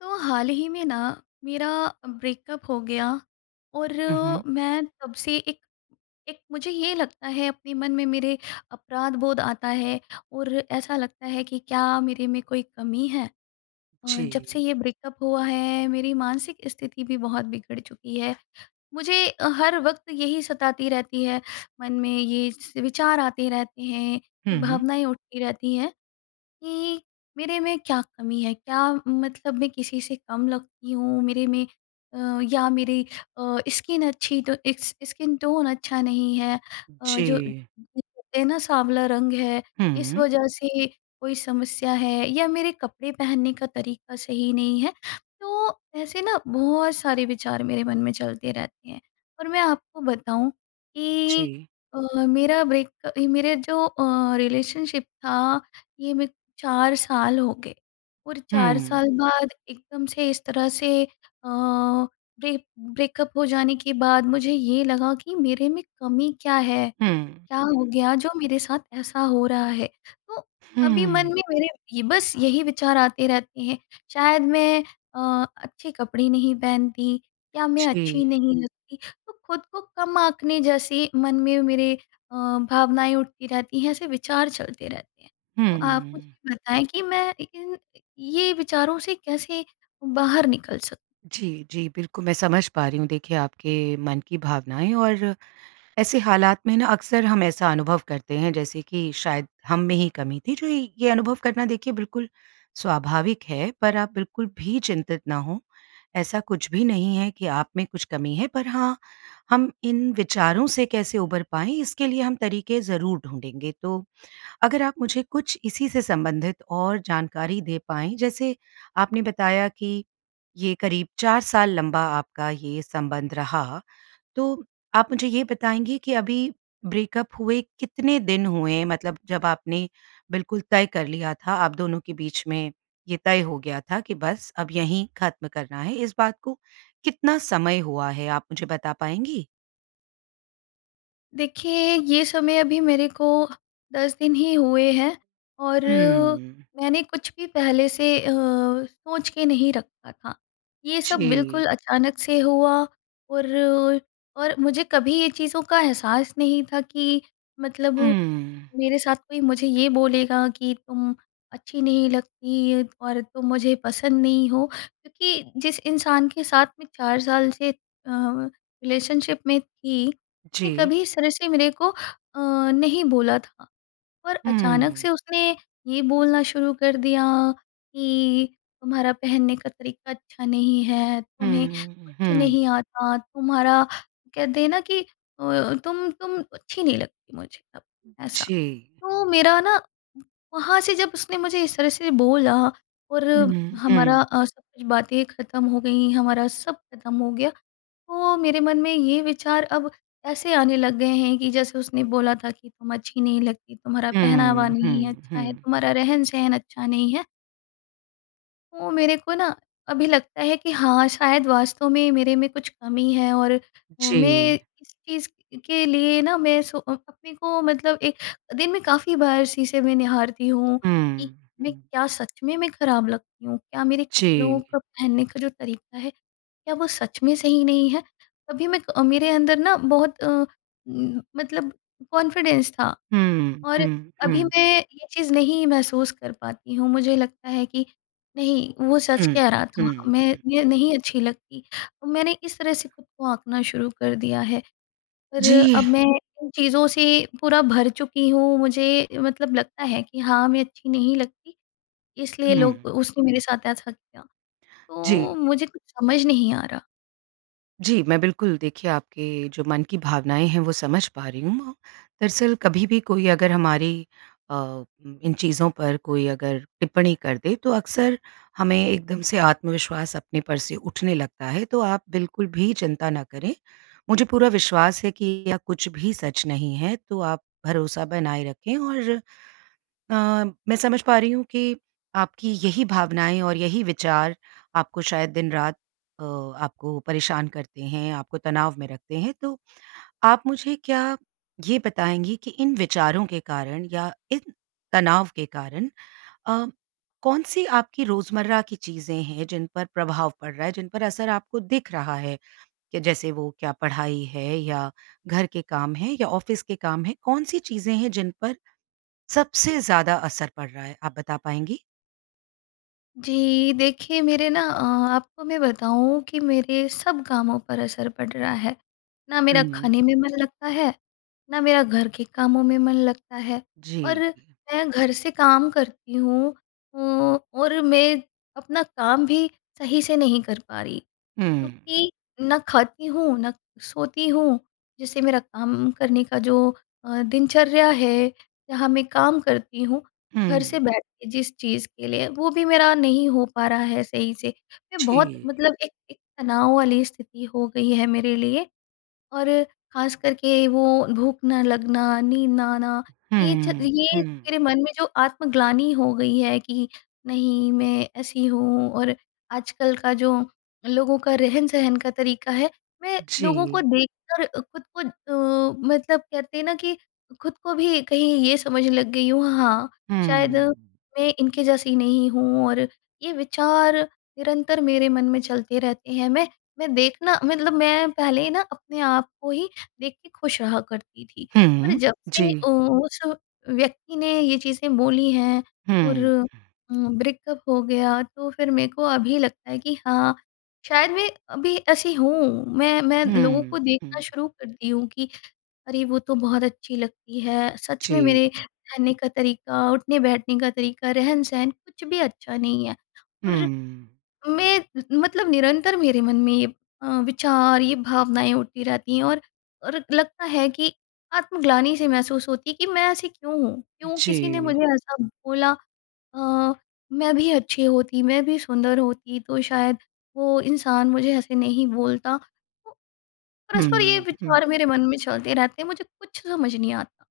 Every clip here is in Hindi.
तो हाल ही में ना मेरा ब्रेकअप हो गया और हुँ, हुँ। मैं तब से एक एक मुझे ये लगता है अपने मन में मेरे अपराध बोध आता है और ऐसा लगता है कि क्या मेरे में कोई कमी है? अ, जब से जी। ये ब्रेकअप हुआ है मेरी मानसिक स्थिति भी बहुत बिगड़ चुकी है। मुझे अ, हर वक़्त यही सताती रहती है, मन में ये स विचार आते रहते हैं, ये हुँ। भावनाएँ उठती रहती हैं कि मेरे में क्या कमी है, क्या मतलब मैं किसी से कम लगती हूँ मेरे में अ, या मेरी अ, स्किन अच्छी तो इकस स्किन टोन अच्छा नहीं है, अ, जो जी। [unintelligible] कहते हैं ना साँवला रंग है, इस हुँ। वजह से कोई समस्या है, या मेरे कपड़े पहनने का तरीका सही नहीं है, तो ऐसे ना बहुत सारे विचार मेरे मन में चलते रहते हैं। और मैं आपको बताऊँ कि जी। अ, मेरा ब्रेक मेरे जो अ, रिलेशनशिप था ये मैं 4 साल हो गए। और 4 हुँ। साल बाद एकदम से इस तरह से अ, ब्रे ब्रेकअप हो जाने के बाद मुझे ये लगा कि मेरे में कमी क्या है, हुँ, क्या हुँ। हो गया जो मेरे साथ ऐसा हो रहा है। तो अभी मन हुँ। में मेरे ये बस यही विचार आते रहते हैं, शायद मैं अ, अच्छे कपड़े नहीं पहनती, क्या मैं अच्छी जी। नहीं लगती, तो खुद को कम आँकने जैसी मन में मेरे अ, भावनाएँ उठती रहती हैं, ऐसे विचार चलते रहते हैं। तो आप हुँ। मुझे बताएँ कि मैं इ इन ये विचारों से कैसे बाहर निकल सकूँ? जी, जी बिल्कुल मैं समझ पा रही हूँ देखिए, आपके मन की भावनाएँ और ऐसे हालात में ना, अक्सर हम ऐसा अनुभव करते हैं जैसे कि शायद हम में ही कमी थी। जो इ ये अनुभव करना देखिए बिल्कुल स्वाभाविक है पर आप बिल्कुल भी चिंतित ना हों, ऐसा कुछ भी नहीं है कि आप में कुछ कमी है पर हाँ, हम इन विचारों से कैसे उभर पाएँ इसके लिए हम तरीके ज़रूर ढूँढेंगे। तो अगर आप मुझे कुछ इसी से संबंधित और जानकारी दे पाएँ, जैसे आपने बताया कि ये करीब 4 साल लंबा आपका ये संबंध रहा। तो आप मुझे ये बताएँगी कि अभी ब्रेकअप हुए कितने दिन हुए? मतलब जब आपने बिल्कुल तय कर लिया था, आप दोनों के बीच में ये तय हो गया था कि बस अब यहीं खत्म करना है, इस बात को कितना समय हुआ है आप मुझे बता पाएँगी? देखिए ये समय अभी मेरे को 10 दिन ही हुए हैं। और हुँ। मैंने कुछ भी पहले से अ, सोच के नहीं रखा था। ये सब जी। बिल्कुल अचानक से हुआ और ओ और मुझे कभी ये चीज़ों का एहसास नहीं था कि मतलब हुँ। मेरे साथ कोई मुझे ये बोलेगा कि, "तुम अच्छी नहीं लगती और तुम मुझे पसंद नहीं हो।" क्योंकि जिस इंसान के साथ मैं 4 साल से अ, रिलेशनशिप में थी। उसने जी। कभी इस तरह से मेरे को अ, नहीं बोला था। और अचानक हुँ। से उसने ये बोलना शुरू कर दिया कि, "तुम्हारा पहनने का तरीका अच्छा नहीं है। तुम्हें हुँ, कुछ हुँ। नहीं आता। तुम्हारा कहते हैं ना कि अ, तुम तुम अच्छी नहीं लगती मुझे अब" ऐसा। जी। तो मेरा ना वहाँ से जब उसने मुझे इस तरह से बोला और उम, हमारा हुँ। अ, सब कुछ बातें ख़त्म हो गई हमारा सब ख़त्म हो गया। तो मेरे मन में ये विचार अब ऐसे आने लग गए हैं कि जैसे उसने बोला था कि, "तुम अच्छी नहीं लगती, तुम्हारा पहनावा हुँ, नहीं है हुँ, अच्छा है हुँ। तुम्हारा रहन-सहन अच्छा नहीं है।" वो मेरे को ना अभी लगता है कि हाँ, शायद वास्तव में मेरे में कुछ कमी है और अ, मैं जी। इस चीज़ के लिए ना मैं सो अ अपने को मतलब एक दिन में काफ़ी बार शीशे में निहारती हूँ कि हुँ, मैं हुँ। क्या सच में मैं खराब लगती हूँ? क्या मेरे कपड़ों जी। का पहनने का जो तरीका है क्या वो सच में सही नहीं है? कभी मैं अ, मेरे अंदर ना बहुत अ, उम, मतलब कॉन्फिडेंस था हुँ, और हुँ, अभी हुँ। मैं ये चीज़ नहीं महसूस कर पाती हूँ। मुझे लगता है कि नहीं वो सच हुँ, कह रहा था, हुँ, मैं हुँ। ये नहीं अच्छी लगती। अ, मैंने इस तरह से खुद को आँकना शुरू कर दिया है और अब जी। मैं इन चीज़ों से पूरा भर चुकी हूँ मुझे मतलब लगता है कि हाँ, मैं अच्छी नहीं लगती, इसलिए हुँ। लोग उसने मेरे साथ ऐसा किया। तो जी। मुझे कुछ समझ नहीं आ रहा। जी, मैं बिल्कुल देखिए आपके जो मन की भावनाएँ हैं वो समझ पा रही हूँ। दरअसल कभी भी कोई अगर हमारी अ, इन चीज़ों पर कोई अगर टिप्पणी कर दे तो अक्सर हमें एकदम से आत्मविश्वास अपने पर से उठने लगता है। तो आप बिल्कुल भी चिंता ना करें मुझे पूरा विश्वास है कि या कुछ भी सच नहीं है। तो आप भरोसा बनाए रखें और अ, मैं समझ पा रही हूँ कि आपकी यही भावनाएँ और यही विचार आपको शायद दिन-रात अ, आपको परेशान करते हैं, आपको तनाव में रखते हैं तो, आप मुझे क्या ये बताएँगी कि इन विचारों के कारण या इन तनाव के कारण अ, कौन-सी आपकी रोज़मर्रा की चीज़ें हैं जिन पर प्रभाव पड़ रहा है? जिन पर असर आपको दिख रहा है? कि जैसे वो क्या पढ़ाई है या घर के काम हैं या ऑफिस के काम हैं, कौन-सी चीज़ें हैं जिन पर सबसे ज़्यादा असर पड़ रहा है, आप बता पाएँगी? जी, देखिए, मेरे ना अ, आपको मैं बताऊँ कि मेरे सब कामों पर असर पड़ रहा है। ना मेरा हुँ। खाने में मन लगता है, ना मेरा घर के कामों में मन लगता है, और जी। हुँ। मैं घर से काम करती हूँ अ, और मैं अपना काम भी सही से नहीं कर पा रही, हुँ। क्योंकि ना खाती हूँ, ना सोती हूँ, जिससे मेरा काम करने का जो अ, दिनचर्या है, जहाँ मैं काम करती हूँ, घर हुँ। से बैठ के जिस चीज़ के लिए, वो भी मेरा नहीं हो पा रहा है सही से। मैं बहुत जी। मतलब एक एक तनाव वाली स्थिति हो गई है मेरे लिए, और खासकर के वो भूख ना लगना, नींद ना आना, ये च हुँ, ये हुँ। मेरे मन में जो आत्मग्लानी हो गई है कि नहीं, मैं ऐसी हूँ और आजकल का जो लोगों का रहन-सहन का तरीका है, मैं लोगों को जी। देखकर खुद को अ, मतलब कहते हैं ना कि खुद को भी कहीं ये समझने लग गई हूँ, हाँ, शायद हुँ। मैं इनके जैसी नहीं हूँ और ये विचार निरंतर मेरे मन में चलते रहते हैं। मैं मैं देखना मतलब मैं पहले ना, अपने आप को ही देख के खुश रहा करती थी और हुँ, जब से जी। अ, उस व्यक्ति ने ये चीज़ें बोली हैं और हुँ। उम, ब्रेकअप हो गया, तो फिर मेरे को अभी लगता है कि हाँ, शायद मैं अभी ऐसी हूँ। मैं मैं लोगों हुँ, को देखना हुँ। शुरू करती हूँ कि अरे! वो तो बहुत अच्छी लगती है। सच जी। में मेरे रहने का तरीका, उठने-बैठने का तरीका, रहन-सहन कुछ भी अच्छा नहीं है। और हुँ। मैं उम उम, मतलब निरंतर मेरे मन में ये अ, विचार, ये भावनाएँ उठती रहती हैं और और लगता है कि आत्मग्लानी-सी महसूस होती है कि मैं ऐसी क्यों हूँ? क्यों किसी ने जी। मुझे ऐसा बोला? अ, मैं भी अच्छी होती, मैं भी सुंदर होती, तो शायद वो इंसान मुझे ऐसे नहीं बोलता। परस्पर ये हुँ, हुँ। विचार मेरे मन में चलते रहते हैं, मुझे कुछ समझ नहीं आता।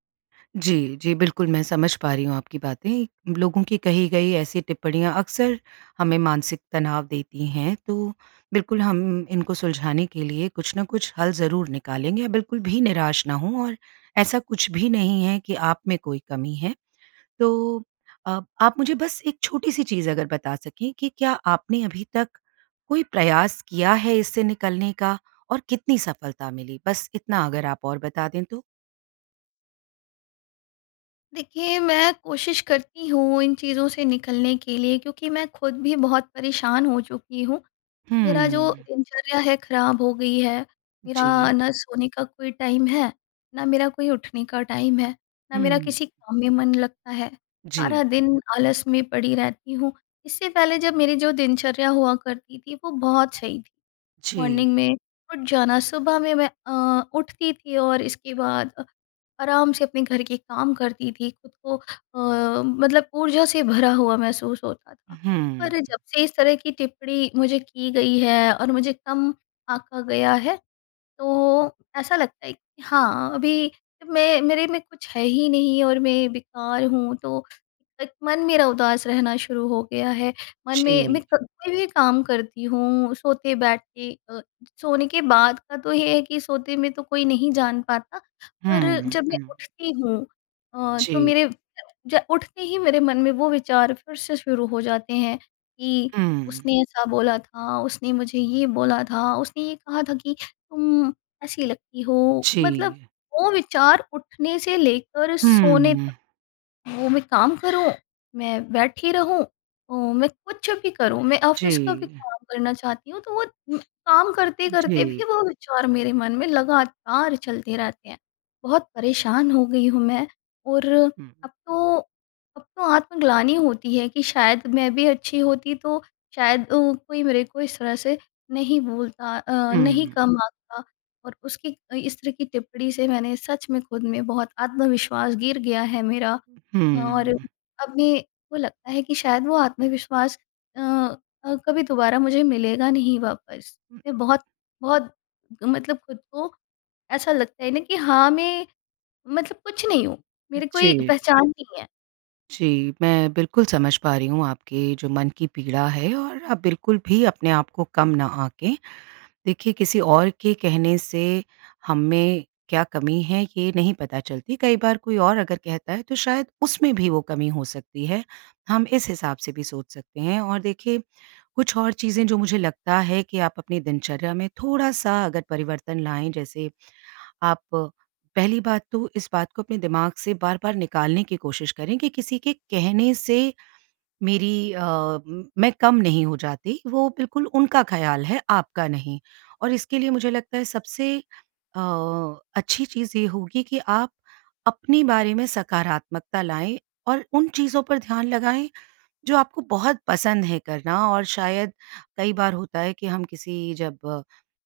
जी, जी, बिल्कुल। मैं समझ पा रही हूँ आपकी बातें, लोगों की कही गई ऐसी टिप्पणियाँ अक्सर हमें मानसिक तनाव देती हैं, तो बिल्कुल हम इनको सुलझाने के लिए कुछ न कुछ हल ज़रूर निकालेंगे। बिल्कुल भी निराश ना हों और ऐसा कुछ भी नहीं है कि आप में कोई कमी है। तो अ, आप मुझे बस एक छोटी-सी चीज़ अगर बता सकें कि, क्या आपने अभी तक कोई प्रयास किया है, इससे निकलने का और कितनी सफलता मिली? बस इतना अगर आप और बता दें तो। देखिए, मैं कोशिश करती हूँ इन चीज़ों से निकलने के लिए क्योंकि मैं खुद भी बहुत परेशान हो चुकी हूँ। मेरा जो हम्म। दिनचर्या है खराब हो गई है, मेरा जी। ना सोने का कोई टाइम है, ना मेरा कोई उठने का टाइम है, ना मेरा हुँ। किसी काम में मन लगता है जी। सारा दिन आलस में पड़ी रहती हूँ। इससे पहले जब मेरी जो दिनचर्या हुआ करती थी वो बहुत सही थी। मॉर्निंग जी। में उठ जाना सुबह में मैं अ, उठती थी और इसके बाद अ, आराम से अपने घर के काम करती थी, खुद को अ, मतलब ऊर्जा से भरा हुआ महसूस होता था। पर हम्म। जब से इस तरह की टिप्पणी मुझे की गई है और मुझे कम आँका गया है, तो ऐसा लगता है कि हाँ, अभी मैं मेरे में कुछ है ही नहीं और मैं बेकार हूँ, तो एक मन मेरा उदास रहना शुरू हो गया है, मन में मैं जी। कभी भी काम करती हूँ। सोते बैठते अ, सोने के बाद का तो ये है कि, सोते में तो कोई नहीं जान पाता पर हम्म। जब मैं हुँ। उठती हूँ अ, तो जी। मेरे ज उठते ही मेरे मन में वो विचार फिर से शुरू हो जाते हैं कि, हुँ। उसने ऐसा बोला था, उसने मुझे ये बोला था, उसने ये कहा था कि तुम, ऐसी लगती हो मतलब जी। वो विचार उठने से लेकर सोने हम्म। तक। वो मैं काम करूँ, मैं बैठी रहूँ अ, मैं कुछ भी करूँ मैं ऑफिस का भी जी। काम करना चाहती हूँ तो वो काम करते-करते जी। भी वो विचार मेरे मन में लगातार चलते रहते हैं। बहुत परेशान हो गई हूँ मैं और हुँ। अब तो अब तो आत्मग्लानी होती है कि शायद मैं भी अच्छी होती तो शायद अ, कोई मेरे को इस तरह से नहीं बोलता अ, नहीं हुँ। कम आँकता और उसकी इस तरह की टिप्पणी से मैंने सच में खुद में बहुत आत्मविश्वास गिर गया है, मेरा और हम्म। अभी वो लगता है कि शायद वो आत्मविश्वास अ अ, कभी दोबारा मुझे मिलेगा नहीं वापस। मैं बहुत, बहुत मतलब खुद को ऐसा लगता है ना कि हाँ, मैं मतलब कुछ नहीं हूँ, मेरी कोई जी। पहचान नहीं है। जी, मैं बिल्कुल समझ पा रही हूँ आपके जो मन की पीड़ा है और आप बिल्कुल भी अपने आप को कम ना आंकें। देखिए किसी ओर के कहने से, हम में क्या कमी है ये नहीं पता चलती, कई बार कोई और अगर कहता है तो शायद उसमें भी वो कमी हो सकती है, हम इस हिसाब से भी सोच सकते हैं। और देखिए कुछ और चीज़ें जो मुझे लगता है कि आप अपनी दिनचर्या में थोड़ा-सा अगर परिवर्तन लाएँ, जैसे आप, पहली बात तो इस बात को अपने दिमाग से बार-बार निकालने की कोशिश करें कि किसी के कहने से मेरी अ, मैं कम नहीं हो जाती वो बिल्कुल उनका ख़्याल है, आपका नहीं। और इसके लिए मुझे लगता है सबसे अ, अच्छी चीज़ ये होगी कि आप अपने बारे में सकारात्मकता लाएँ और उन चीज़ों पर ध्यान लगाएँ, जो आपको बहुत पसंद है करना और शायद कई बार होता है कि हम किसी जब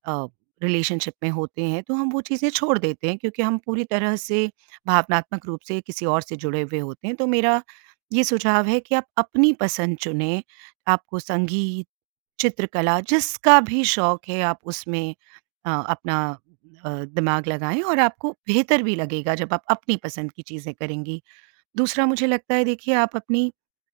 अ, रिलेशनशिप में होते हैं, तो हम वो चीज़ें छोड़ देते हैं क्योंकि हम पूरी तरह से भावनात्मक रूप से किसी और से जुड़े हुए होते हैं। तो मेरा ये सुझाव है कि आप अपनी पसंद चुनें, आपको संगीत, चित्रकला जिसका भी शौक़ है आप उसमें अ, अपना अ, दिमाग लगाएँ और आपको बेहतर भी लगेगा, जब आप अपनी पसंद की चीज़ें करेंगी। दूसरा मुझे लगता है देखिए, आप अपनी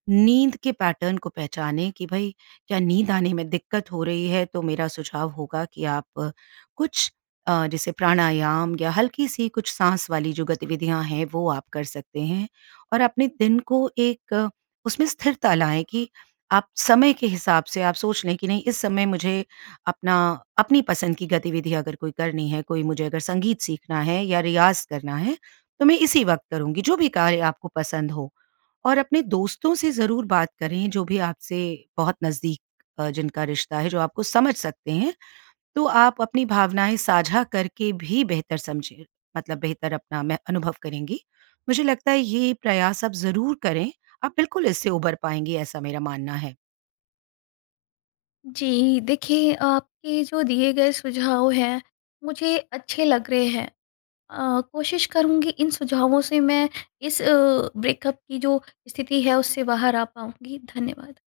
नींद के पैटर्न को पहचानें कि भई, क्या नींद आने में दिक्कत हो रही है? तो मेरा सुझाव होगा कि आप कुछ अ, जैसे प्राणायाम या हल्की-सी कुछ साँस वाली जो गतिविधियाँ हैं वो आप कर सकते हैं और अपने दिन को एक उसमें स्थिरता लाएँ कि, आप समय के हिसाब से आप सोच लें कि नहीं इस समय मुझे अपना अपनी पसंद की गतिविधि अगर कोई करनी है, कोई मुझे अगर संगीत सीखना है या रियाज़ करना है, तो मैं इसी वक़्त करुँगी, जो भी कार्य आपको पसंद हो। और अपने दोस्तों से ज़रूर बात करें, जो भी आपसे बहुत नज़दीक अ, जिनका रिश्ता है जो आपको समझ सकते हैं, तो आप अपनी भावनाएँ साझा करके भी बेहतर समझिए मतलब बेहतर अपना में अनुभव करेंगी। मुझे लगता है ये प्रयास आप ज़रूर करें, आप बिल्कुल इससे उबर पाएँगी ऐसा मेरा मानना है। जी, देखिए आपके जो दिए गए सुझाव हैं, मुझे अच्छे लग रहे हैं। अ, कोशिश करुँगी इन सुझावों से मैं इस अ, ब्रेकअप की जो स्थिति है उससे बाहर आ पाऊँगी, धन्यवाद।